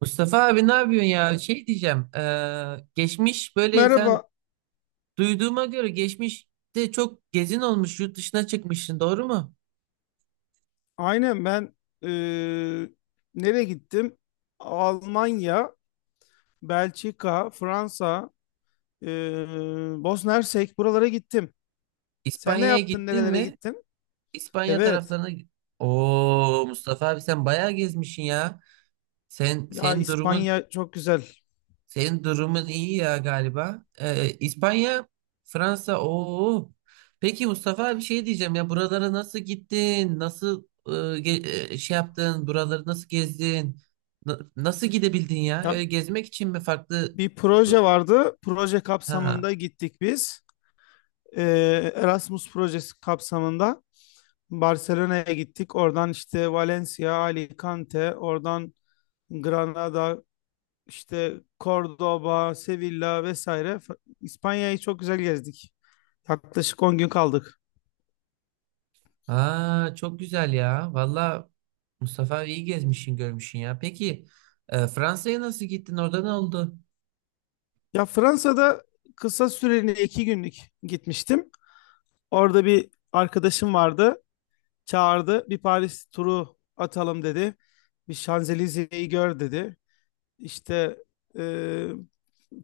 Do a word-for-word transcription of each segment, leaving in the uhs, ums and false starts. Mustafa abi ne yapıyorsun ya? Şey diyeceğim. eee, geçmiş böyle sen Merhaba. duyduğuma göre geçmişte çok gezin olmuş yurt dışına çıkmışsın doğru mu? Aynen ben eee, nereye gittim? Almanya, Belçika, Fransa, eee Bosna Hersek buralara gittim. Sen ne İspanya'ya yaptın? gittin Nerelere mi? gittin? İspanya Evet. taraflarına. Oo Mustafa abi sen bayağı gezmişsin ya. Sen Ya senin durumun. İspanya çok güzel. Senin durumun iyi ya galiba. Ee, İspanya, Fransa, oo. Peki Mustafa bir şey diyeceğim ya buralara nasıl gittin? Nasıl e, ge- e, şey yaptın? Buraları nasıl gezdin? Na- nasıl gidebildin ya? Ya Öyle gezmek için mi farklı? bir e, proje vardı. Proje Ha. kapsamında gittik biz. Eee, Erasmus projesi kapsamında Barcelona'ya gittik. Oradan işte Valencia, Alicante, oradan Granada, işte Cordoba, Sevilla vesaire F- İspanya'yı çok güzel gezdik. Yaklaşık on gün kaldık. Ha, çok güzel ya. Valla Mustafa iyi gezmişsin, görmüşsün ya. Peki e, Fransa'ya nasıl gittin? Orada ne oldu? Ya Fransa'da kısa süreli iki günlük gitmiştim. Orada bir arkadaşım vardı. Çağırdı. Bir Paris turu atalım dedi. Bir Şanzelize'yi gör dedi. İşte e,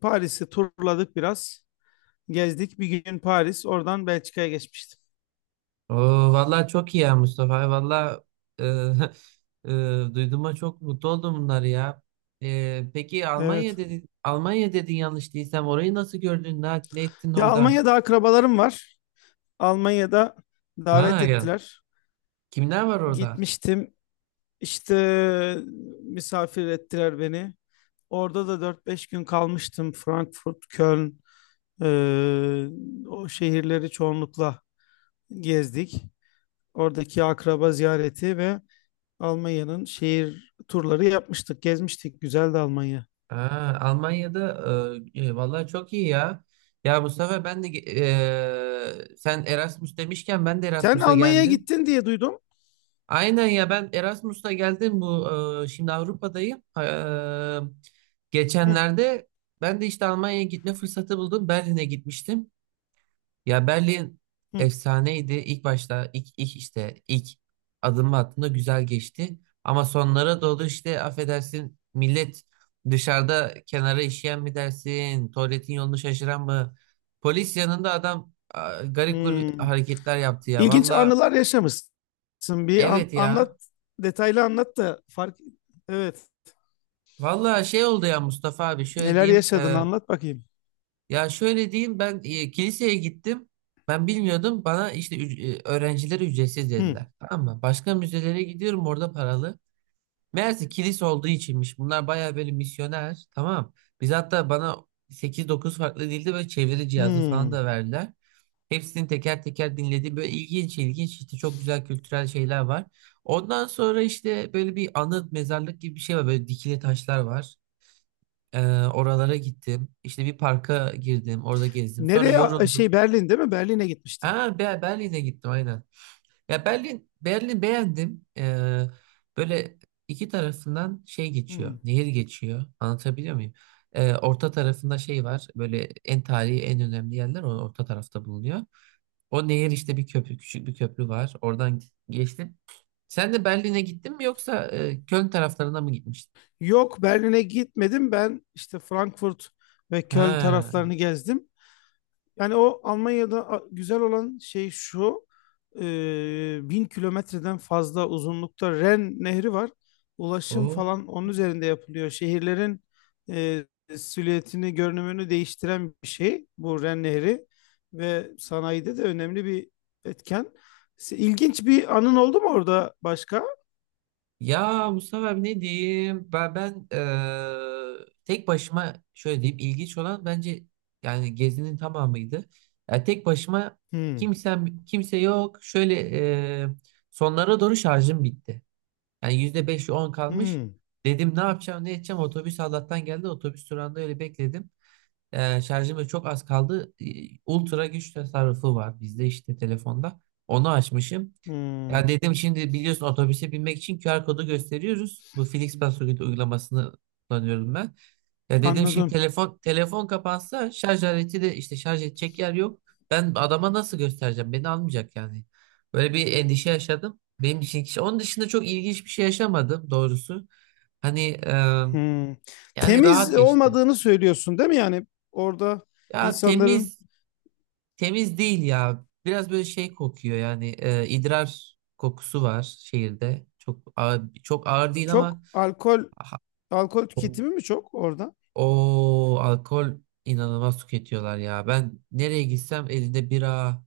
Paris'i turladık biraz. Gezdik. Bir gün Paris, oradan Belçika'ya geçmiştim. Oo, vallahi çok iyi ya Mustafa. Vallahi e, e, duyduğuma çok mutlu oldum bunları ya. E, peki Almanya Evet. dedin, Almanya dedin yanlış değilsem orayı nasıl gördün? Ne, ne ettin Ya orada? Almanya'da akrabalarım var. Almanya'da davet Ha ya. ettiler. Kimler var orada? Gitmiştim. İşte misafir ettiler beni. Orada da dört beş gün kalmıştım. Frankfurt, Köln, e, o şehirleri çoğunlukla gezdik. Oradaki akraba ziyareti ve Almanya'nın şehir turları yapmıştık, gezmiştik. Güzeldi Almanya. Ha, Almanya'da e, e, vallahi çok iyi ya. Ya Mustafa ben de ge- e, sen Erasmus demişken ben de Sen Erasmus'a Almanya'ya geldim. gittin diye duydum. Aynen ya ben Erasmus'ta geldim bu e, şimdi Avrupa'dayım. E, Hı, Geçenlerde ben de işte Almanya'ya gitme fırsatı buldum. Berlin'e gitmiştim. Ya Berlin hı, efsaneydi. İlk başta ilk, ilk işte ilk adımı attığımda güzel geçti. Ama sonlara doğru işte affedersin millet dışarıda kenara işeyen mi dersin? Tuvaletin yolunu şaşıran mı? Polis yanında adam a, garip garip hı. hareketler yaptı ya. İlginç Valla anılar yaşamışsın. Bir an- evet ya. Anlat, detaylı anlat da fark. Evet. Vallahi şey oldu ya Mustafa abi şöyle Neler diyeyim. yaşadın e, anlat bakayım. ya şöyle diyeyim ben e, kiliseye gittim, ben bilmiyordum, bana işte üc- e, öğrencilere ücretsiz Hmm. dediler, tamam mı? Başka müzelere gidiyorum orada paralı. Meğerse kilise olduğu içinmiş bunlar bayağı böyle misyoner tamam. Biz hatta bana sekiz dokuz farklı dilde böyle çeviri cihazı falan Hmm. da verdiler. Hepsini teker teker dinledim, böyle ilginç ilginç işte çok güzel kültürel şeyler var. Ondan sonra işte böyle bir anıt mezarlık gibi bir şey var, böyle dikili taşlar var. Ee, Oralara gittim. İşte bir parka girdim. Orada gezdim. Sonra Nereye? a- yoruldum. Şey Berlin değil mi? Berlin'e gitmiştin. Ha, Be- Berlin'e gittim aynen. Ya Berlin, Berlin beğendim. Ee, böyle iki tarafından şey geçiyor. Hmm. Nehir geçiyor. Anlatabiliyor muyum? Ee, orta tarafında şey var. Böyle en tarihi en önemli yerler o orta tarafta bulunuyor. O nehir işte bir köprü, küçük bir köprü var. Oradan geçtim. Sen de Berlin'e gittin mi yoksa e, Köln taraflarına mı gitmiştin? Yok, Berlin'e gitmedim. Ben işte Frankfurt ve Köln Ha. taraflarını gezdim. Yani o Almanya'da a- güzel olan şey şu. E, Bin kilometreden fazla uzunlukta Ren Nehri var. Ulaşım O. falan onun üzerinde yapılıyor. Şehirlerin e, silüetini, görünümünü değiştiren bir şey bu Ren Nehri. Ve sanayide de önemli bir etken. Se- İlginç bir anın oldu mu orada başka? Ya Mustafa abi ne diyeyim? Ben, ben eee, tek başıma şöyle diyeyim ilginç olan bence yani gezinin tamamıydı. Ya tek başıma Hmm, kimsem kimse yok. Şöyle eee, sonlara doğru şarjım bitti. Yani yüzde beş on kalmış. hmm, Dedim ne yapacağım ne edeceğim, otobüs Allah'tan geldi, otobüs durağında öyle bekledim. Eee şarjım da çok az kaldı. Eee, Ultra güç tasarrufu var bizde işte telefonda. Onu açmışım. Ya hmm. dedim şimdi biliyorsun otobüse binmek için Q R kodu gösteriyoruz. Bu FlixBus uygulamasını kullanıyorum ben. Ya dedim şimdi Anladım. telefon telefon kapansa, şarj aleti de işte şarj edecek yer yok. Ben adama nasıl göstereceğim? Beni almayacak yani. Böyle bir endişe yaşadım. Benim için kişi. Onun dışında çok ilginç bir şey yaşamadım doğrusu. Hani e, Hmm. Yani rahat Temiz geçti. olmadığını söylüyorsun değil mi? Yani orada Ya insanların temiz. Temiz değil ya. Biraz böyle şey kokuyor yani e, idrar kokusu var şehirde. Çok ağır, çok ağır değil çok ama alkol aha, alkol o, tüketimi mi çok orada? o alkol inanılmaz tüketiyorlar ya. Ben nereye gitsem elinde bira,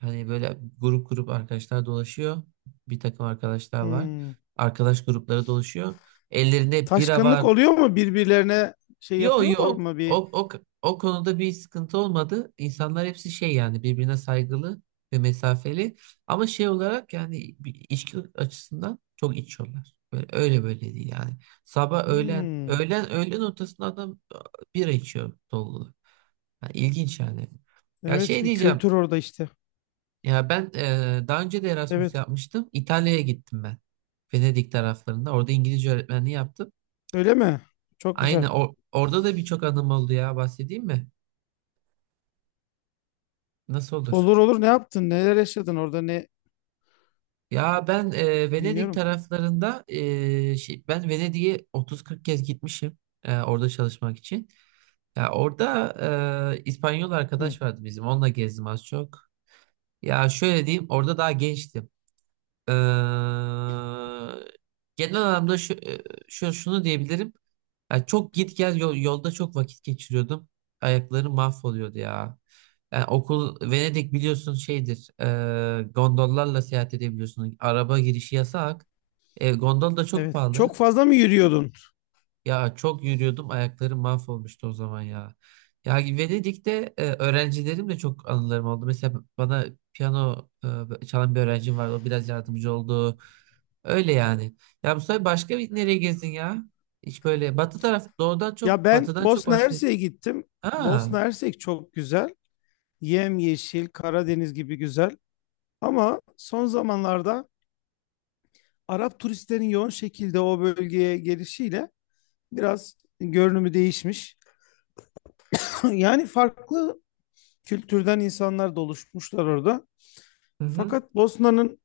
hani böyle grup grup arkadaşlar dolaşıyor. Bir takım arkadaşlar var. Hmm. Arkadaş grupları dolaşıyor. Ellerinde bira Taşkınlık var. oluyor mu birbirlerine, şey Yo yo yapıyorlar o, mı bir? o, o, o konuda bir sıkıntı olmadı. İnsanlar hepsi şey yani birbirine saygılı ve mesafeli. Ama şey olarak yani bir içki açısından çok içiyorlar. Böyle, öyle böyle değil yani. Sabah öğlen Hmm. öğlen öğlen ortasında adam e, bira içiyor dolu. Ha, İlginç yani. Ya Evet, şey bir diyeceğim. kültür orada işte. Ya ben e, daha önce de Erasmus Evet. yapmıştım. İtalya'ya gittim ben. Venedik taraflarında. Orada İngilizce öğretmenliği yaptım. Öyle mi? Çok güzel. Aynen o- orada da birçok anım oldu ya, bahsedeyim mi? Nasıl olur? Olur olur, ne yaptın? Neler yaşadın orada? Ne, Ya ben e, Venedik dinliyorum. taraflarında, e, şey, ben Venedik'e otuz kırk kez gitmişim e, orada çalışmak için. Ya orada e, İspanyol Hı. arkadaş vardı bizim. Onunla gezdim az çok. Ya şöyle diyeyim orada daha gençtim. Ee, Genel anlamda şu, e, şu şunu diyebilirim. Yani çok git gel, yol- yolda çok vakit geçiriyordum. Ayaklarım mahvoluyordu ya. Yani okul Venedik biliyorsun şeydir. E, gondollarla seyahat edebiliyorsun. Araba girişi yasak. E, gondol da çok Evet. pahalı. Çok fazla mı yürüyordun? Ya çok yürüyordum, ayaklarım mahvolmuştu o zaman ya. Ya Venedik'te e, öğrencilerim de çok anılarım oldu. Mesela bana piyano e, çalan bir öğrencim vardı. O biraz yardımcı oldu. Öyle yani. Ya Mustafa başka bir nereye gezdin ya? Hiç böyle batı taraf doğudan Ya çok ben batıdan çok Bosna bahset. Hersek'e gittim. Aa, Bosna Hersek çok güzel. Yemyeşil, Karadeniz gibi güzel. Ama son zamanlarda Arap turistlerin yoğun şekilde o bölgeye gelişiyle biraz görünümü değişmiş. Yani farklı kültürden insanlar da oluşmuşlar orada. hı hı. Fakat Bosna'nın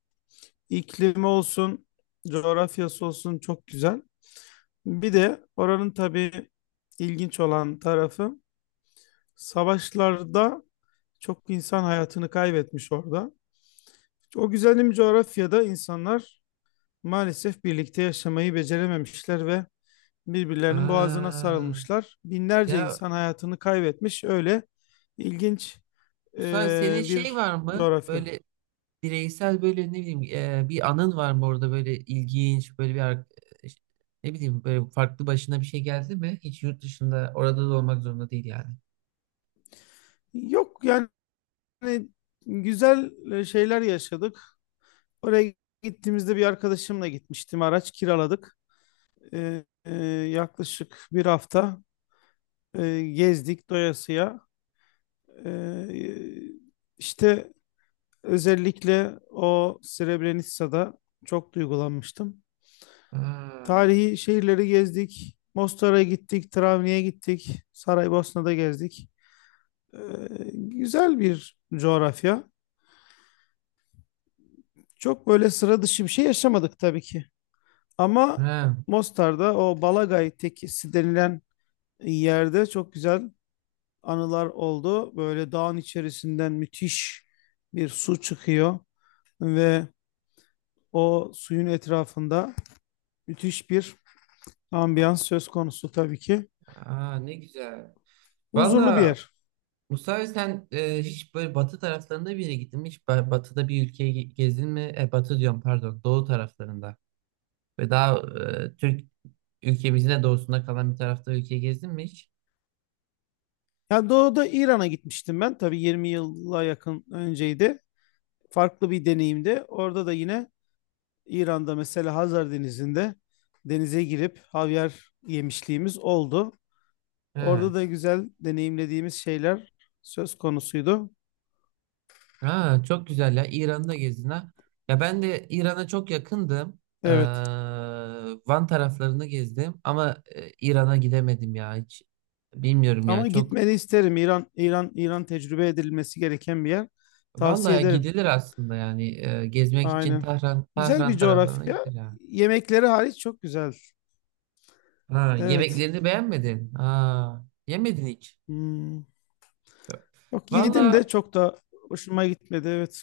iklimi olsun, coğrafyası olsun çok güzel. Bir de oranın tabii ilginç olan tarafı, savaşlarda çok insan hayatını kaybetmiş orada. O güzelim coğrafyada insanlar maalesef birlikte yaşamayı becerememişler ve birbirlerinin boğazına Aa. sarılmışlar. Binlerce Ya insan hayatını kaybetmiş. Öyle ilginç Mustafa e, senin şey bir var mı? coğrafya. Böyle bireysel böyle ne bileyim e, bir anın var mı orada, böyle ilginç böyle bir ar- e, ne bileyim böyle farklı başına bir şey geldi mi? Hiç yurt dışında, orada da olmak zorunda değil yani. Yok yani, güzel e, şeyler yaşadık. Oraya gittiğimizde bir arkadaşımla gitmiştim. Araç kiraladık. E, e, Yaklaşık bir hafta e, gezdik doyasıya. E, işte özellikle o Srebrenica'da çok duygulanmıştım. Ha, Tarihi şehirleri gezdik. Mostar'a gittik, Travni'ye gittik, Saraybosna'da gezdik. Ee, Güzel bir coğrafya. Çok böyle sıra dışı bir şey yaşamadık tabii ki. Ama ha, Mostar'da o Balagay Tekisi denilen yerde çok güzel anılar oldu. Böyle dağın içerisinden müthiş bir su çıkıyor ve o suyun etrafında müthiş bir ambiyans söz konusu tabii ki. aa, ne güzel. Huzurlu bir Valla yer. Musa sen e, hiç böyle batı taraflarında bir yere gittin mi? Hiç ba- batıda bir ülkeye ge- gezdin mi? E, batı diyorum pardon, doğu taraflarında. Ve daha e, Türk ülkemizin de doğusunda kalan bir tarafta ülkeye gezdin mi hiç? Ya doğuda İran'a gitmiştim ben. Tabii yirmi yıla yakın önceydi. Farklı bir deneyimdi. Orada da yine İran'da mesela Hazar Denizi'nde denize girip havyar yemişliğimiz oldu. He. Orada da güzel deneyimlediğimiz şeyler söz konusuydu. Ha, çok güzel ya. İran'da gezdin ha. Ya ben de İran'a çok yakındım. Ee, Evet. Van taraflarını gezdim ama e, İran'a gidemedim ya hiç. Bilmiyorum ya Ama çok. gitmeni isterim. İran, İran, İran tecrübe edilmesi gereken bir yer. Tavsiye Vallahi ederim. gidilir aslında yani e, gezmek için Aynen. Tahran Güzel Tahran bir taraflarına coğrafya. gidilir ya. Yemekleri hariç çok güzel. Ha, Evet. yemeklerini beğenmedin. Ha, yemedin hiç. Hmm. Yok. Yok, yedim Vallahi de çok da hoşuma gitmedi. Evet.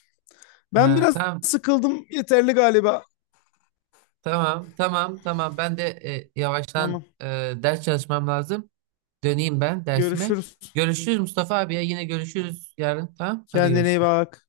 Ben ha, biraz tamam, sıkıldım. Yeterli galiba. tamam tamam tamam. Ben de e, Tamam. yavaştan e, ders çalışmam lazım. Döneyim ben dersime. Görüşürüz. Görüşürüz Mustafa abi ya. Yine görüşürüz yarın. Tamam. Hadi Kendine iyi görüşürüz. bak.